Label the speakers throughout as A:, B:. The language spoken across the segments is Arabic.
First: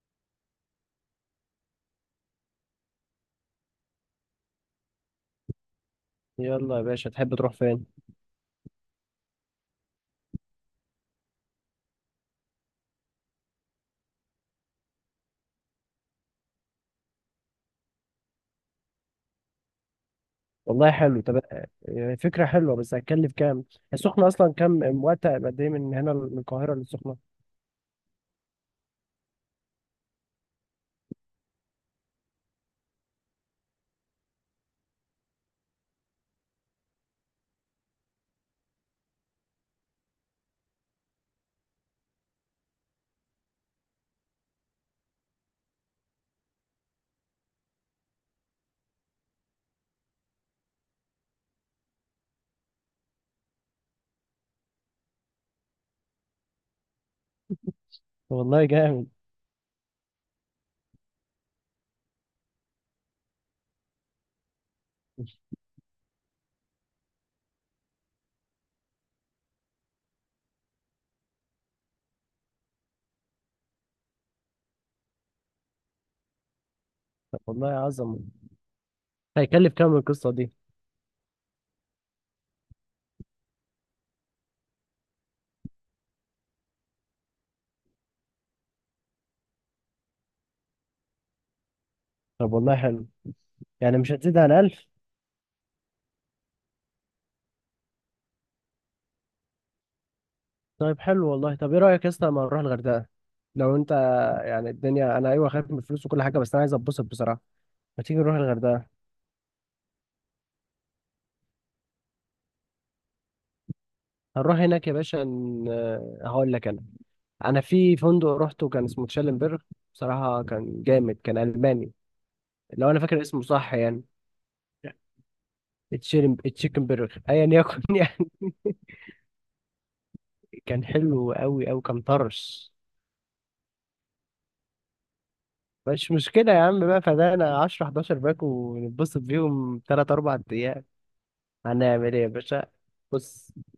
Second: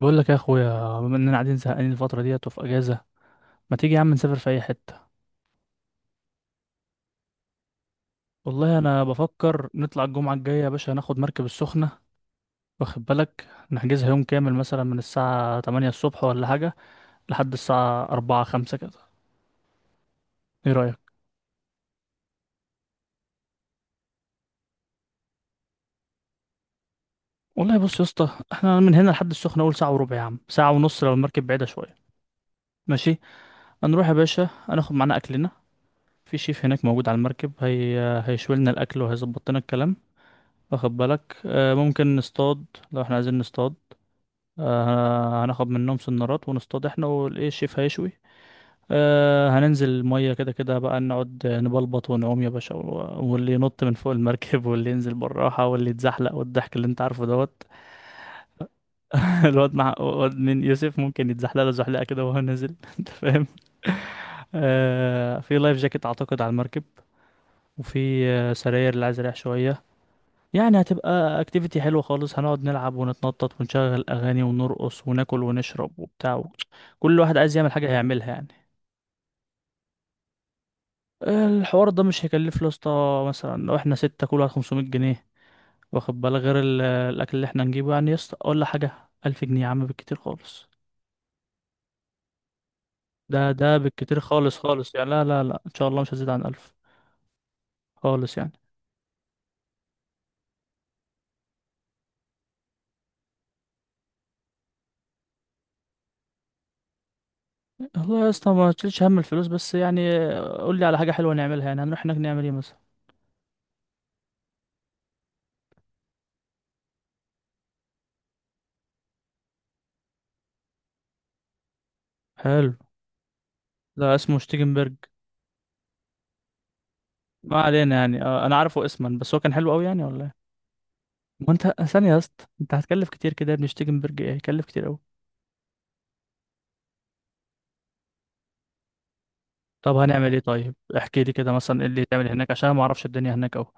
A: بقول لك يا اخويا، بما اننا قاعدين زهقانين الفتره ديت وفي اجازه، ما تيجي يا عم نسافر في اي حته؟
B: يلا يا باشا، تحب تروح فين؟
A: والله انا بفكر نطلع الجمعه الجايه يا باشا، ناخد مركب السخنه. واخد بالك، نحجزها يوم كامل مثلا من الساعه 8 الصبح ولا حاجه لحد الساعه 4 5 كده. ايه
B: والله
A: رايك؟
B: حلو. طب فكرة حلوة بس هتكلف كام؟ السخنة أصلا كام؟ وقت قد إيه من هنا، من القاهرة للسخنة؟
A: والله بص يا اسطى، احنا من هنا لحد السخنه اول ساعه وربع يا عم، ساعه ونص لو المركب بعيده شويه. ماشي. هنروح يا باشا، هناخد معانا اكلنا. في شيف هناك موجود على المركب هي، هيشوي لنا الاكل وهيظبط لنا الكلام. واخد بالك، ممكن نصطاد. لو احنا عايزين نصطاد، هناخد منهم سنارات ونصطاد احنا والايه، الشيف هيشوي. هننزل المية كده كده بقى، نقعد نبلبط ونعوم يا باشا، واللي ينط من فوق المركب، واللي ينزل بالراحة، واللي يتزحلق، والضحك اللي انت عارفه دوت.
B: والله جامد.
A: الواد مع الواد من يوسف ممكن يتزحلق له زحلقة كده وهو نازل. انت فاهم؟ في لايف جاكيت اعتقد على المركب، وفي سراير اللي عايز يريح شوية. يعني هتبقى اكتيفيتي حلوة خالص، هنقعد نلعب ونتنطط ونشغل اغاني ونرقص وناكل ونشرب وبتاع. كل واحد
B: طب
A: عايز
B: والله
A: يعمل حاجة
B: عظمة.
A: هيعملها يعني.
B: هيكلف كام القصة دي؟
A: الحوار ده مش هيكلف له يا اسطى، مثلا لو احنا ستة، كل واحد 500 جنيه. واخد بالك، غير الاكل اللي احنا نجيبه يعني يا اسطى ولا حاجة. 1000 جنيه يا عم بالكتير خالص.
B: طب والله حلو.
A: ده
B: يعني مش
A: بالكتير
B: هتزيد عن
A: خالص
B: 1000.
A: خالص يعني، لا لا لا ان شاء الله مش هزيد عن 1000 خالص يعني.
B: طيب حلو والله. طب إيه رأيك يا اسطى لما نروح الغردقة؟ لو أنت، يعني الدنيا أنا أيوه، خايف من الفلوس وكل حاجة بس أنا عايز أتبسط بصراحة. ما تيجي
A: والله يا
B: نروح
A: اسطى ما
B: الغردقة؟
A: تشيلش هم الفلوس بس يعني. قول لي على حاجة حلوة نعملها، يعني هنروح هناك نعمل ايه مثلا؟
B: هنروح هناك يا باشا هقول لك أنا. أنا في فندق روحته كان اسمه تشالنبرغ. بصراحة كان جامد، كان ألماني.
A: حلو.
B: لو انا فاكر اسمه صح يعني.
A: لا، اسمه شتيجنبرج.
B: تشيكن تشيكن برجر ايا
A: ما
B: يكن
A: علينا يعني،
B: يعني.
A: انا عارفه اسما، بس هو كان حلو قوي يعني ولا ايه؟
B: كان حلو
A: ما انت
B: قوي او كان
A: ثانيه يا اسطى،
B: طرش؟
A: انت هتكلف كتير كده يا ابني. شتيجنبرج ايه؟ هيكلف كتير قوي.
B: مش مشكله يا عم، بقى فدانا 10 11 باك ونتبسط بيهم
A: طب
B: 3
A: هنعمل ايه
B: 4
A: طيب؟
B: ايام.
A: احكي لي كده مثلا، ايه اللي
B: هنعمل ايه يا
A: تعمل هناك؟
B: باشا؟
A: عشان أنا ما اعرفش الدنيا
B: بص.
A: هناك قوي.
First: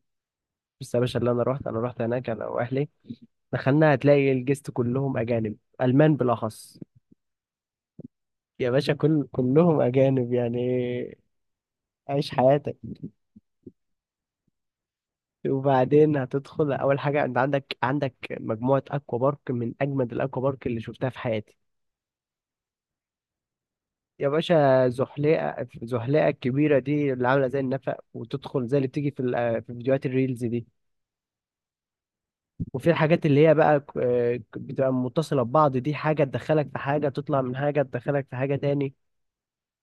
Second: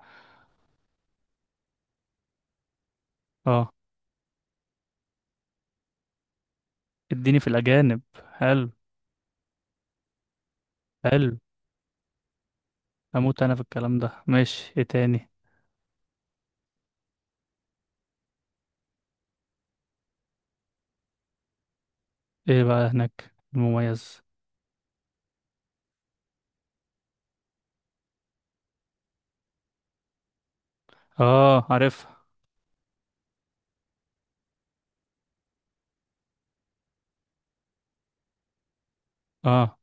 B: بص يا باشا، اللي انا رحت هناك انا واهلي.
A: اه.
B: دخلنا هتلاقي الجست كلهم اجانب، المان بالاخص.
A: اديني في الاجانب.
B: يا
A: حلو.
B: باشا كلهم اجانب يعني.
A: حلو.
B: عيش حياتك.
A: اموت انا في الكلام ده. ماشي، ايه تاني؟
B: وبعدين هتدخل اول حاجه، انت عندك مجموعه اكوا بارك من اجمد الاكوا بارك اللي شفتها في حياتي.
A: ايه بقى هناك المميز؟
B: يا باشا زحليقة، زحليقة الكبيرة دي اللي عاملة زي النفق، وتدخل زي اللي بتيجي في في فيديوهات الريلز دي.
A: اه، عارفها.
B: وفي الحاجات اللي هي بقى بتبقى متصلة ببعض، دي حاجة تدخلك في حاجة، تطلع من حاجة تدخلك في حاجة تاني.
A: اه.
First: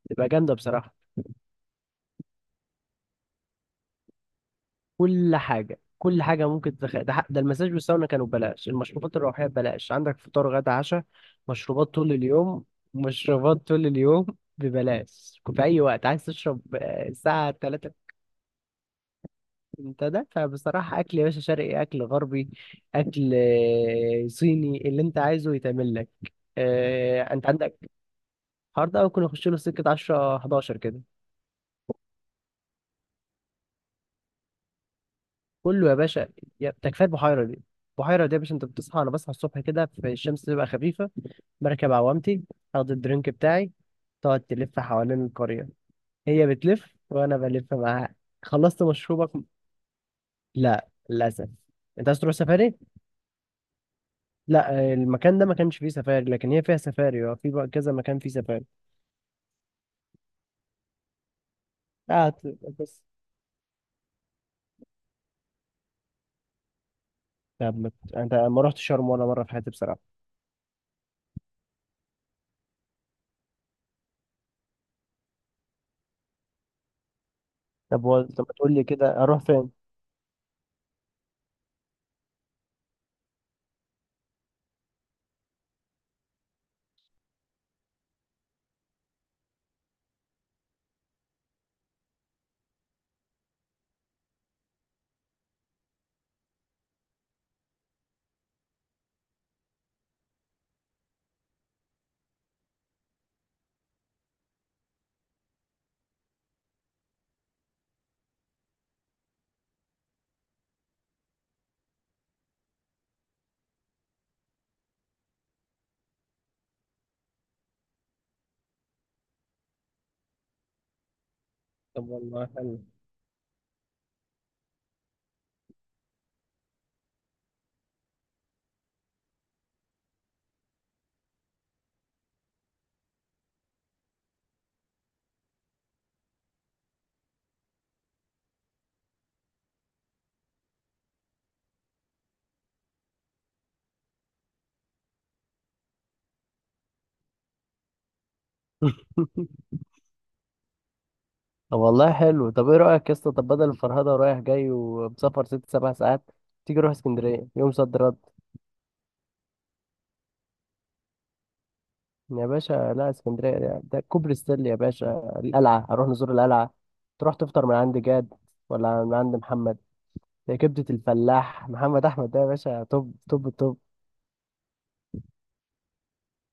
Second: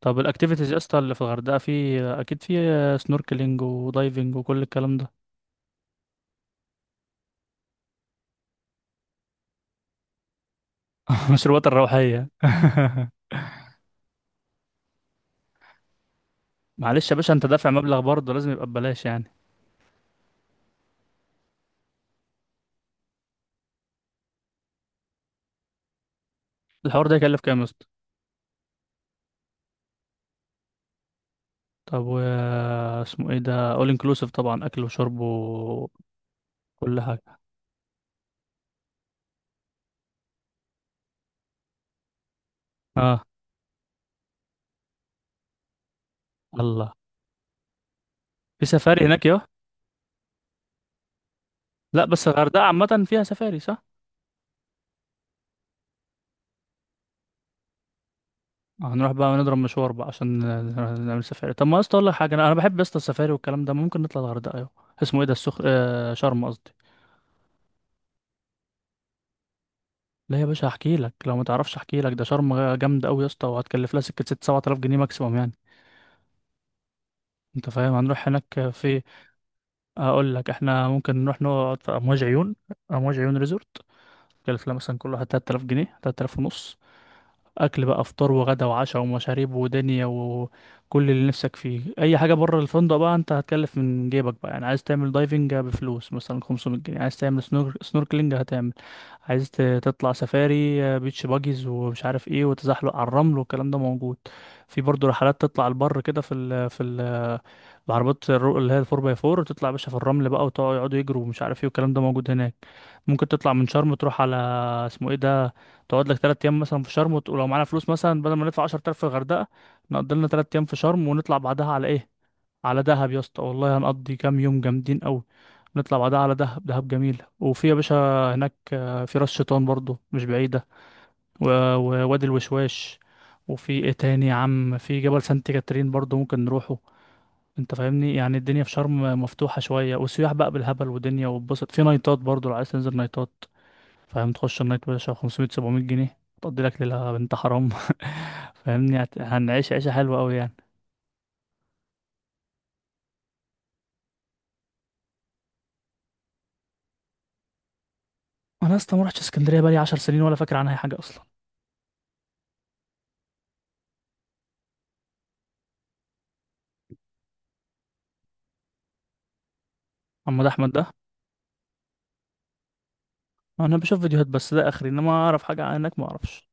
A: طب
B: تبقى جامدة
A: الاكتيفيتيز يا
B: بصراحة.
A: اسطى اللي في الغردقه، في اكيد في سنوركلينج ودايفنج وكل الكلام ده.
B: كل حاجة، كل حاجة ممكن تدخل ده. ده المساج والساونا كانوا ببلاش، المشروبات الروحية ببلاش، عندك فطار غدا عشاء.
A: مشروبات
B: مشروبات طول
A: الروحيه.
B: اليوم. مشروبات طول اليوم. ببلاش في أي وقت عايز تشرب
A: معلش يا باشا، انت
B: الساعة.
A: دافع مبلغ برضه لازم يبقى ببلاش يعني.
B: انت دافع بصراحة. اكل يا باشا شرقي، اكل غربي. اكل صيني، اللي انت عايزه يتعمل لك.
A: الحوار ده يكلف
B: انت
A: كام يا اسطى؟
B: عندك الحوار ده ممكن يخش له سكة 10 11 كده.
A: طب و، اسمه ايه ده، اول انكلوسيف طبعا، اكل وشرب
B: كله يا
A: وكل
B: باشا. يا ده كفاية
A: حاجه؟
B: البحيرة دي. البحيرة دي يا باشا، انت بتصحى انا بصحى الصبح كده في الشمس تبقى خفيفة. بركب عوامتي. اخد
A: اه.
B: الدرينك بتاعي. تقعد تلف حوالين القرية. هي
A: الله.
B: بتلف وانا بلف معاها.
A: في
B: خلصت
A: سفاري هناك
B: مشروبك.
A: يا،
B: لا للاسف.
A: لا
B: انت عايز
A: بس
B: تروح
A: الغردقه
B: سفاري؟
A: عامه فيها سفاري صح؟
B: لا، المكان ده ما كانش فيه سفاري لكن هي فيها سفاري. اه، في بقى كذا مكان فيه سفاري.
A: هنروح بقى نضرب مشوار بقى عشان نعمل سفاري. طب ما يا اسطى اقول لك حاجه، انا
B: قعدت
A: انا بحب يا اسطى
B: بس.
A: السفاري والكلام ده. ممكن نطلع الغردقه، يا اسمه ايه ده، السخ شرم قصدي.
B: طب ما ت- انت ما رحت شرم ولا مره في حياتي بصراحه.
A: لا يا باشا احكي لك لو ما تعرفش، احكي لك. ده شرم جامده قوي يا اسطى، وهتكلف لها سكه 6 7000 جنيه ماكسيموم يعني. انت فاهم؟
B: طب
A: هنروح
B: طب ما
A: هناك
B: تقول لي
A: في،
B: كده اروح فين.
A: هقول لك احنا ممكن نروح نقعد في امواج عيون. امواج عيون ريزورت. كلف لها مثلا كل واحد 3000 جنيه، 3000 ونص. اكل بقى، فطار وغدا وعشاء ومشاريب ودنيا وكل اللي نفسك فيه. اي حاجه بره الفندق بقى انت هتكلف من جيبك بقى، يعني عايز تعمل دايفنج بفلوس مثلا 500 جنيه. عايز تعمل سنوركلينج هتعمل. عايز تطلع سفاري، بيتش باجيز ومش عارف ايه، وتزحلق على الرمل، والكلام ده موجود. في برضه رحلات تطلع البر كده في بعربات اللي هي الفور باي فور، وتطلع يا باشا في الرمل بقى، وتقعدوا يجروا، ومش عارف ايه، والكلام ده موجود هناك. ممكن تطلع من شرم تروح على، اسمه ايه ده، تقعد لك تلات أيام مثلا في شرم، ولو معانا فلوس مثلا، بدل ما ندفع 10,000 في الغردقة، نقضي لنا تلات أيام في شرم ونطلع بعدها على
B: طب
A: إيه؟
B: والله حلو.
A: على دهب يا اسطى، والله هنقضي كام يوم جامدين أوي. نطلع بعدها على دهب، دهب جميل. وفي يا باشا هناك في راس شيطان برضو مش بعيدة، ووادي الوشواش. وفي ايه تاني يا عم، في جبل سانت كاترين برضو ممكن نروحه. انت فاهمني؟ يعني الدنيا في شرم مفتوحة شوية، والسياح بقى بالهبل، ودنيا وبسط. في نايتات برضو لو عايز تنزل نايتات. فاهم؟ تخش النايت باشا 500 700 جنيه، تقضي لك ليلة بنت حرام. فاهمني؟ هنعيش عيشة حلوة أوي يعني.
B: طب والله حلو. طب ايه رأيك يا اسطى، طب بدل الفرهدة ورايح جاي ومسافر ست سبع ساعات، تيجي نروح اسكندرية يوم صد رد؟
A: أنا أصلا ما رحتش اسكندرية بقالي 10 سنين، ولا فاكر عنها أي حاجة أصلا.
B: يا باشا لا، اسكندرية ده كوبري ستانلي يا باشا، القلعة هنروح نزور القلعة. تروح تفطر من عند جاد، ولا من عند محمد.
A: محمد
B: ده
A: أحمد
B: كبدة
A: ده؟
B: الفلاح محمد أحمد ده يا باشا، توب توب
A: أنا
B: توب.
A: بشوف فيديوهات بس، ده آخري. إنما أعرف حاجة عنك؟ ما أعرفش.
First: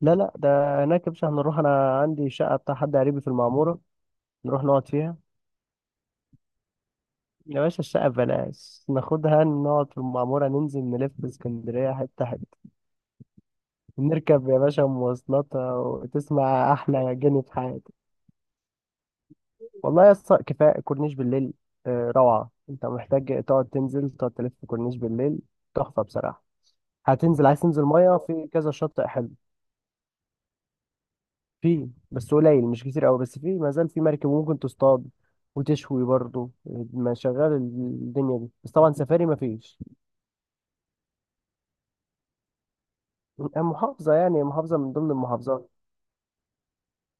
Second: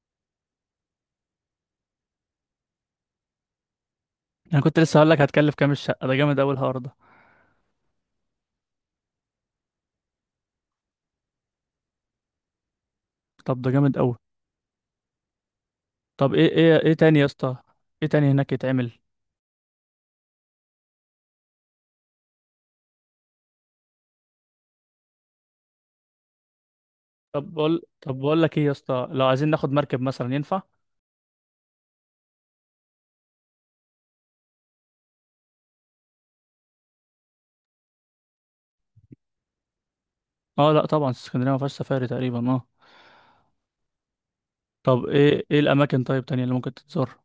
B: لا لا، ده هناك يا باشا، هنروح، انا عندي شقه بتاع حد قريبي في المعموره.
A: أنا
B: نروح
A: كنت
B: نقعد
A: لسه هقول
B: فيها.
A: لك، هتكلف كام الشقة ده؟ جامد أوي الحوار ده.
B: يا باشا الشقه ببلاش، ناخدها نقعد في المعموره، ننزل نلف في اسكندريه حته حته.
A: طب ده جامد أوي.
B: نركب يا باشا مواصلات
A: طب إيه،
B: وتسمع
A: إيه
B: احلى
A: تاني يا
B: جنة في
A: اسطى؟
B: حياتك.
A: إيه تاني هناك يتعمل؟
B: والله يا اسطى كفايه كورنيش بالليل. روعه، انت محتاج تقعد تنزل تقعد تلف في كورنيش بالليل. تحفه بصراحه. هتنزل، عايز تنزل ميه
A: طب بقول
B: في
A: لك إيه
B: كذا
A: يا
B: شاطئ
A: اسطى، لو
B: حلو.
A: عايزين ناخد مركب مثلا، ينفع؟
B: في بس قليل مش كتير قوي، بس في ما زال في مركب وممكن تصطاد وتشوي برضه. ما شغال الدنيا دي، بس طبعا سفاري ما فيش.
A: أه لأ طبعا، اسكندرية ما فيهاش سفاري تقريبا، أه.
B: محافظة يعني، محافظة من
A: طب
B: ضمن
A: إيه، إيه
B: المحافظات.
A: الأماكن طيب تانية اللي ممكن تتزار؟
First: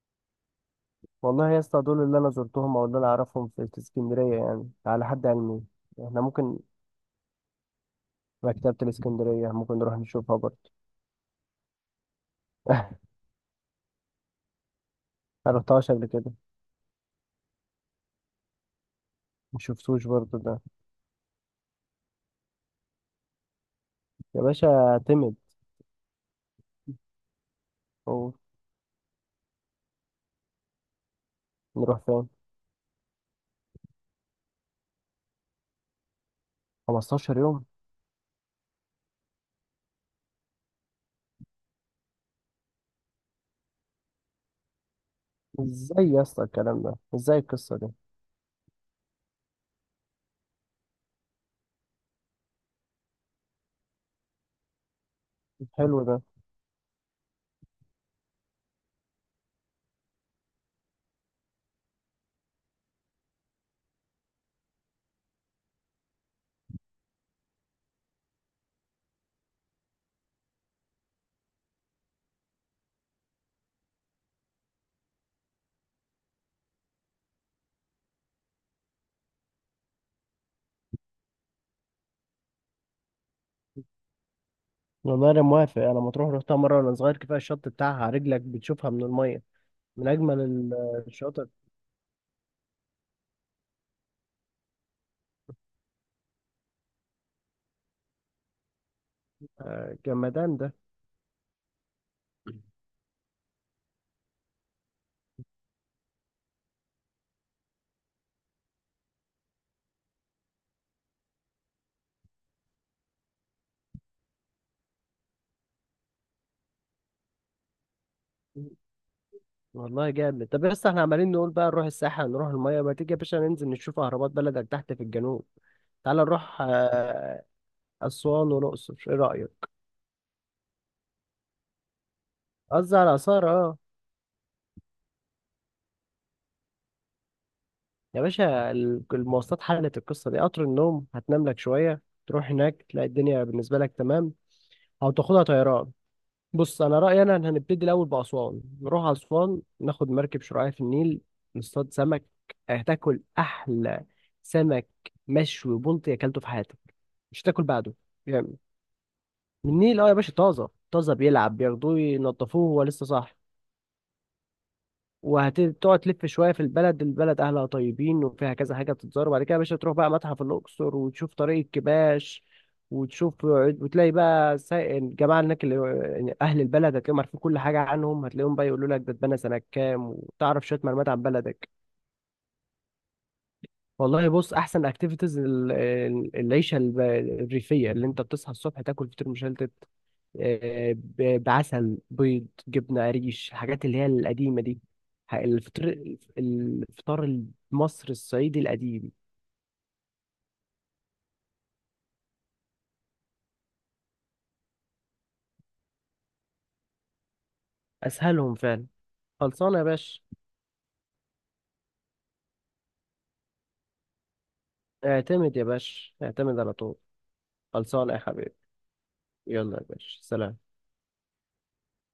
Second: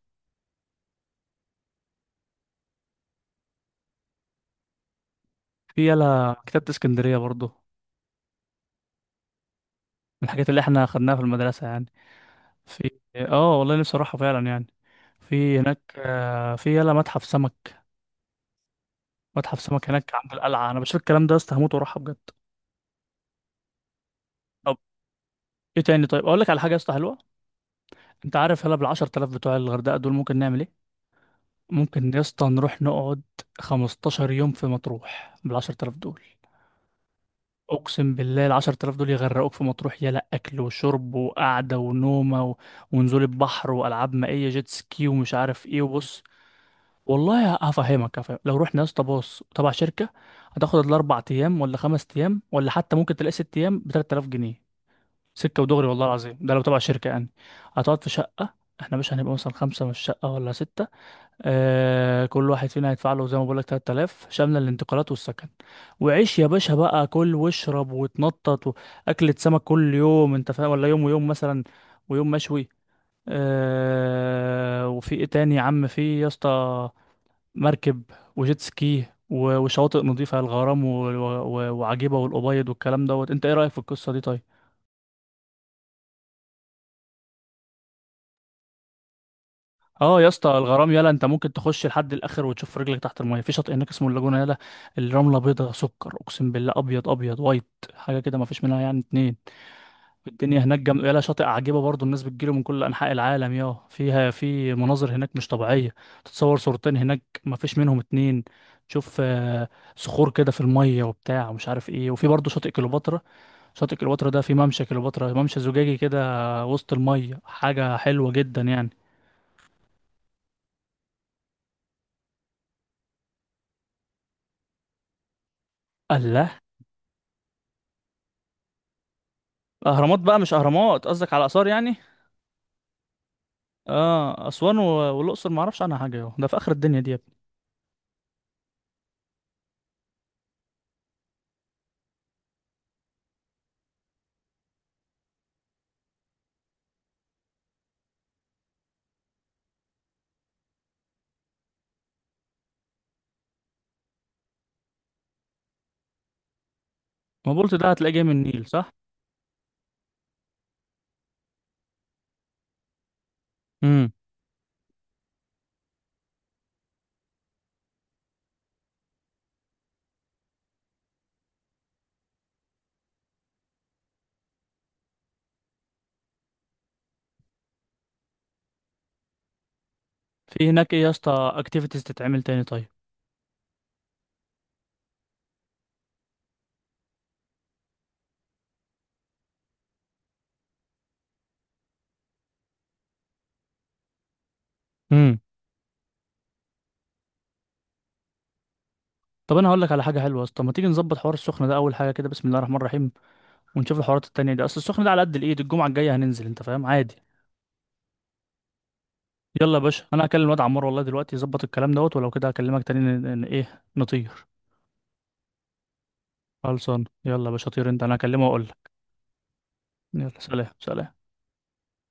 B: والله يا اسطى دول اللي انا زرتهم او اللي انا اعرفهم في اسكندرية يعني، على حد علمي.
A: في
B: احنا
A: يلا
B: ممكن،
A: كتابة اسكندرية برضو، من
B: مكتبة الاسكندرية ممكن نروح نشوفها
A: الحاجات
B: برضه.
A: اللي احنا خدناها في المدرسة يعني. في، اه والله نفسي اروحها فعلا يعني.
B: ما
A: في هناك
B: رحتهاش قبل كده.
A: في يلا متحف سمك.
B: ما
A: متحف سمك
B: شفتوش
A: هناك عند
B: برضه ده
A: القلعة، انا بشوف الكلام ده يا اسطى هموت واروحها بجد.
B: يا
A: طب
B: باشا. تمد
A: ايه تاني طيب؟ اقول لك على حاجة يا اسطى حلوة.
B: أو.
A: انت عارف يلا بال 10,000 بتوع الغردقة دول ممكن نعمل ايه؟
B: نروح
A: ممكن يا
B: فين؟
A: اسطى نروح نقعد 15 يوم في مطروح بال 10,000 دول.
B: 15 يوم.
A: اقسم بالله العشر تلاف دول يغرقوك في مطروح. يلا اكل وشرب وقعده ونومه و، ونزول البحر والعاب مائيه جيت سكي ومش عارف ايه،
B: ازاي يا
A: وبص.
B: اسطى الكلام ده، ازاي
A: والله
B: القصة دي؟
A: هفهمك هفهمك. لو رحنا يا اسطى باص تبع شركه، هتاخد الاربع ايام ولا خمس ايام، ولا حتى ممكن تلاقي ست ايام ب 3000 جنيه، سكه ودغري
B: حلو
A: والله
B: ده.
A: العظيم، ده لو تبع شركه يعني. هتقعد في شقه. احنا مش هنبقى مثلا خمسه من الشقه ولا سته؟ آه، كل واحد فينا هيدفع له زي ما بقول لك 3000، شامله الانتقالات والسكن. وعيش يا باشا بقى، كل واشرب وتنطط. واكلة سمك كل يوم، انت فاهم، ولا يوم ويوم مثلا، ويوم مشوي. آه، وفي ايه تاني يا عم، في يا اسطى مركب، وجيت سكي، وشواطئ نظيفة الغرام، وعجيبة والأبيض، والكلام دوت. انت ايه رأيك في القصة دي طيب؟
B: والله انا موافق. انا مطروح رحتها مره وانا صغير، كفايه الشط بتاعها رجلك بتشوفها من الميه. من
A: اه يا
B: اجمل
A: اسطى، الغرام يلا انت
B: الشواطئ.
A: ممكن تخش لحد الاخر وتشوف رجلك تحت الميه. في شاطئ هناك اسمه اللاجونه، يلا الرمله بيضه سكر، اقسم بالله ابيض، ابيض وايت، حاجه كده ما فيش منها يعني اتنين.
B: جمدان
A: الدنيا
B: ده.
A: هناك يلا شاطئ عجيبه برضو، الناس بتجيله من كل انحاء العالم يا، فيها في مناظر هناك مش طبيعيه. تتصور صورتين هناك ما فيش منهم اتنين. تشوف صخور كده في الميه وبتاع ومش عارف ايه. وفي برضو شاطئ كليوباترا. شاطئ كليوباترا ده في ممشى كليوباترا، ممشى زجاجي كده وسط الميه، حاجه حلوه جدا يعني.
B: والله جامد. طب بس احنا عمالين نقول بقى نروح الساحل، نروح الميه. ما تيجي يا باشا ننزل نشوف اهرامات بلدك تحت في الجنوب؟ تعال
A: الله.
B: نروح اسوان والاقصر، ايه رايك؟
A: اهرامات بقى؟ مش اهرامات، قصدك على اثار يعني؟
B: قصدي على اثار، اه.
A: اه، اسوان و، والاقصر ما اعرفش عنها حاجه، اهو ده في اخر الدنيا دي يا ابني.
B: يا باشا المواصلات حلت القصه دي، قطر النوم هتنام لك شويه تروح هناك تلاقي الدنيا بالنسبه لك تمام، او تاخدها طيران. بص انا رايي انا إن هنبتدي الاول باسوان، نروح اسوان ناخد مركب شراعية في النيل، نصطاد سمك. هتاكل احلى سمك مشوي بلطي اكلته في حياتك، مش
A: ما
B: هتاكل
A: بولت ده
B: بعده.
A: هتلاقيه جاي من
B: يعني
A: النيل صح؟
B: من النيل اه يا باشا، طازه طازه، بيلعب بياخدوه ينضفوه هو لسه صاحي.
A: امم
B: وهتقعد تلف شويه في البلد، البلد اهلها طيبين وفيها كذا حاجه بتتزار. وبعد كده يا باشا تروح بقى متحف الاقصر وتشوف طريق الكباش، وتشوف وتلاقي بقى الجماعه هناك اللي يعني اهل البلد، هتلاقيهم عارفين كل حاجه عنهم، هتلاقيهم بقى يقولوا لك ده اتبنى سنه كام وتعرف
A: في
B: شويه
A: هناك ايه
B: معلومات
A: يا
B: عن
A: اسطى
B: بلدك.
A: اكتيفيتيز تتعمل تاني طيب؟
B: والله بص احسن اكتيفيتيز العيشه الريفيه اللي انت بتصحى الصبح تاكل فطير مشلتت، بعسل بيض جبنة قريش، الحاجات اللي هي القديمة دي. ح-
A: امم
B: الفطر الفطار المصري الصعيدي القديم.
A: طب انا هقول لك على حاجه حلوه يا اسطى، ما تيجي نظبط حوار السخنه ده اول حاجه كده، بسم الله الرحمن الرحيم. ونشوف الحوارات التانية دي، اصل السخنه ده على قد الايد، الجمعه الجايه هننزل، انت فاهم، عادي.
B: أسهلهم فعلا.
A: يلا
B: خلصانة
A: يا
B: يا
A: باشا،
B: باشا.
A: انا هكلم الواد عمار والله دلوقتي يظبط الكلام دوت، ولو كده هكلمك تاني ن... ن... ايه نطير.
B: اعتمد يا باشا، اعتمد على طول.
A: خلصان، يلا يا باشا طير انت،
B: خلصانة
A: انا
B: يا
A: هكلمه
B: حبيبي.
A: واقول لك.
B: يلا يا باشا
A: يلا
B: سلام.
A: سلام سلام.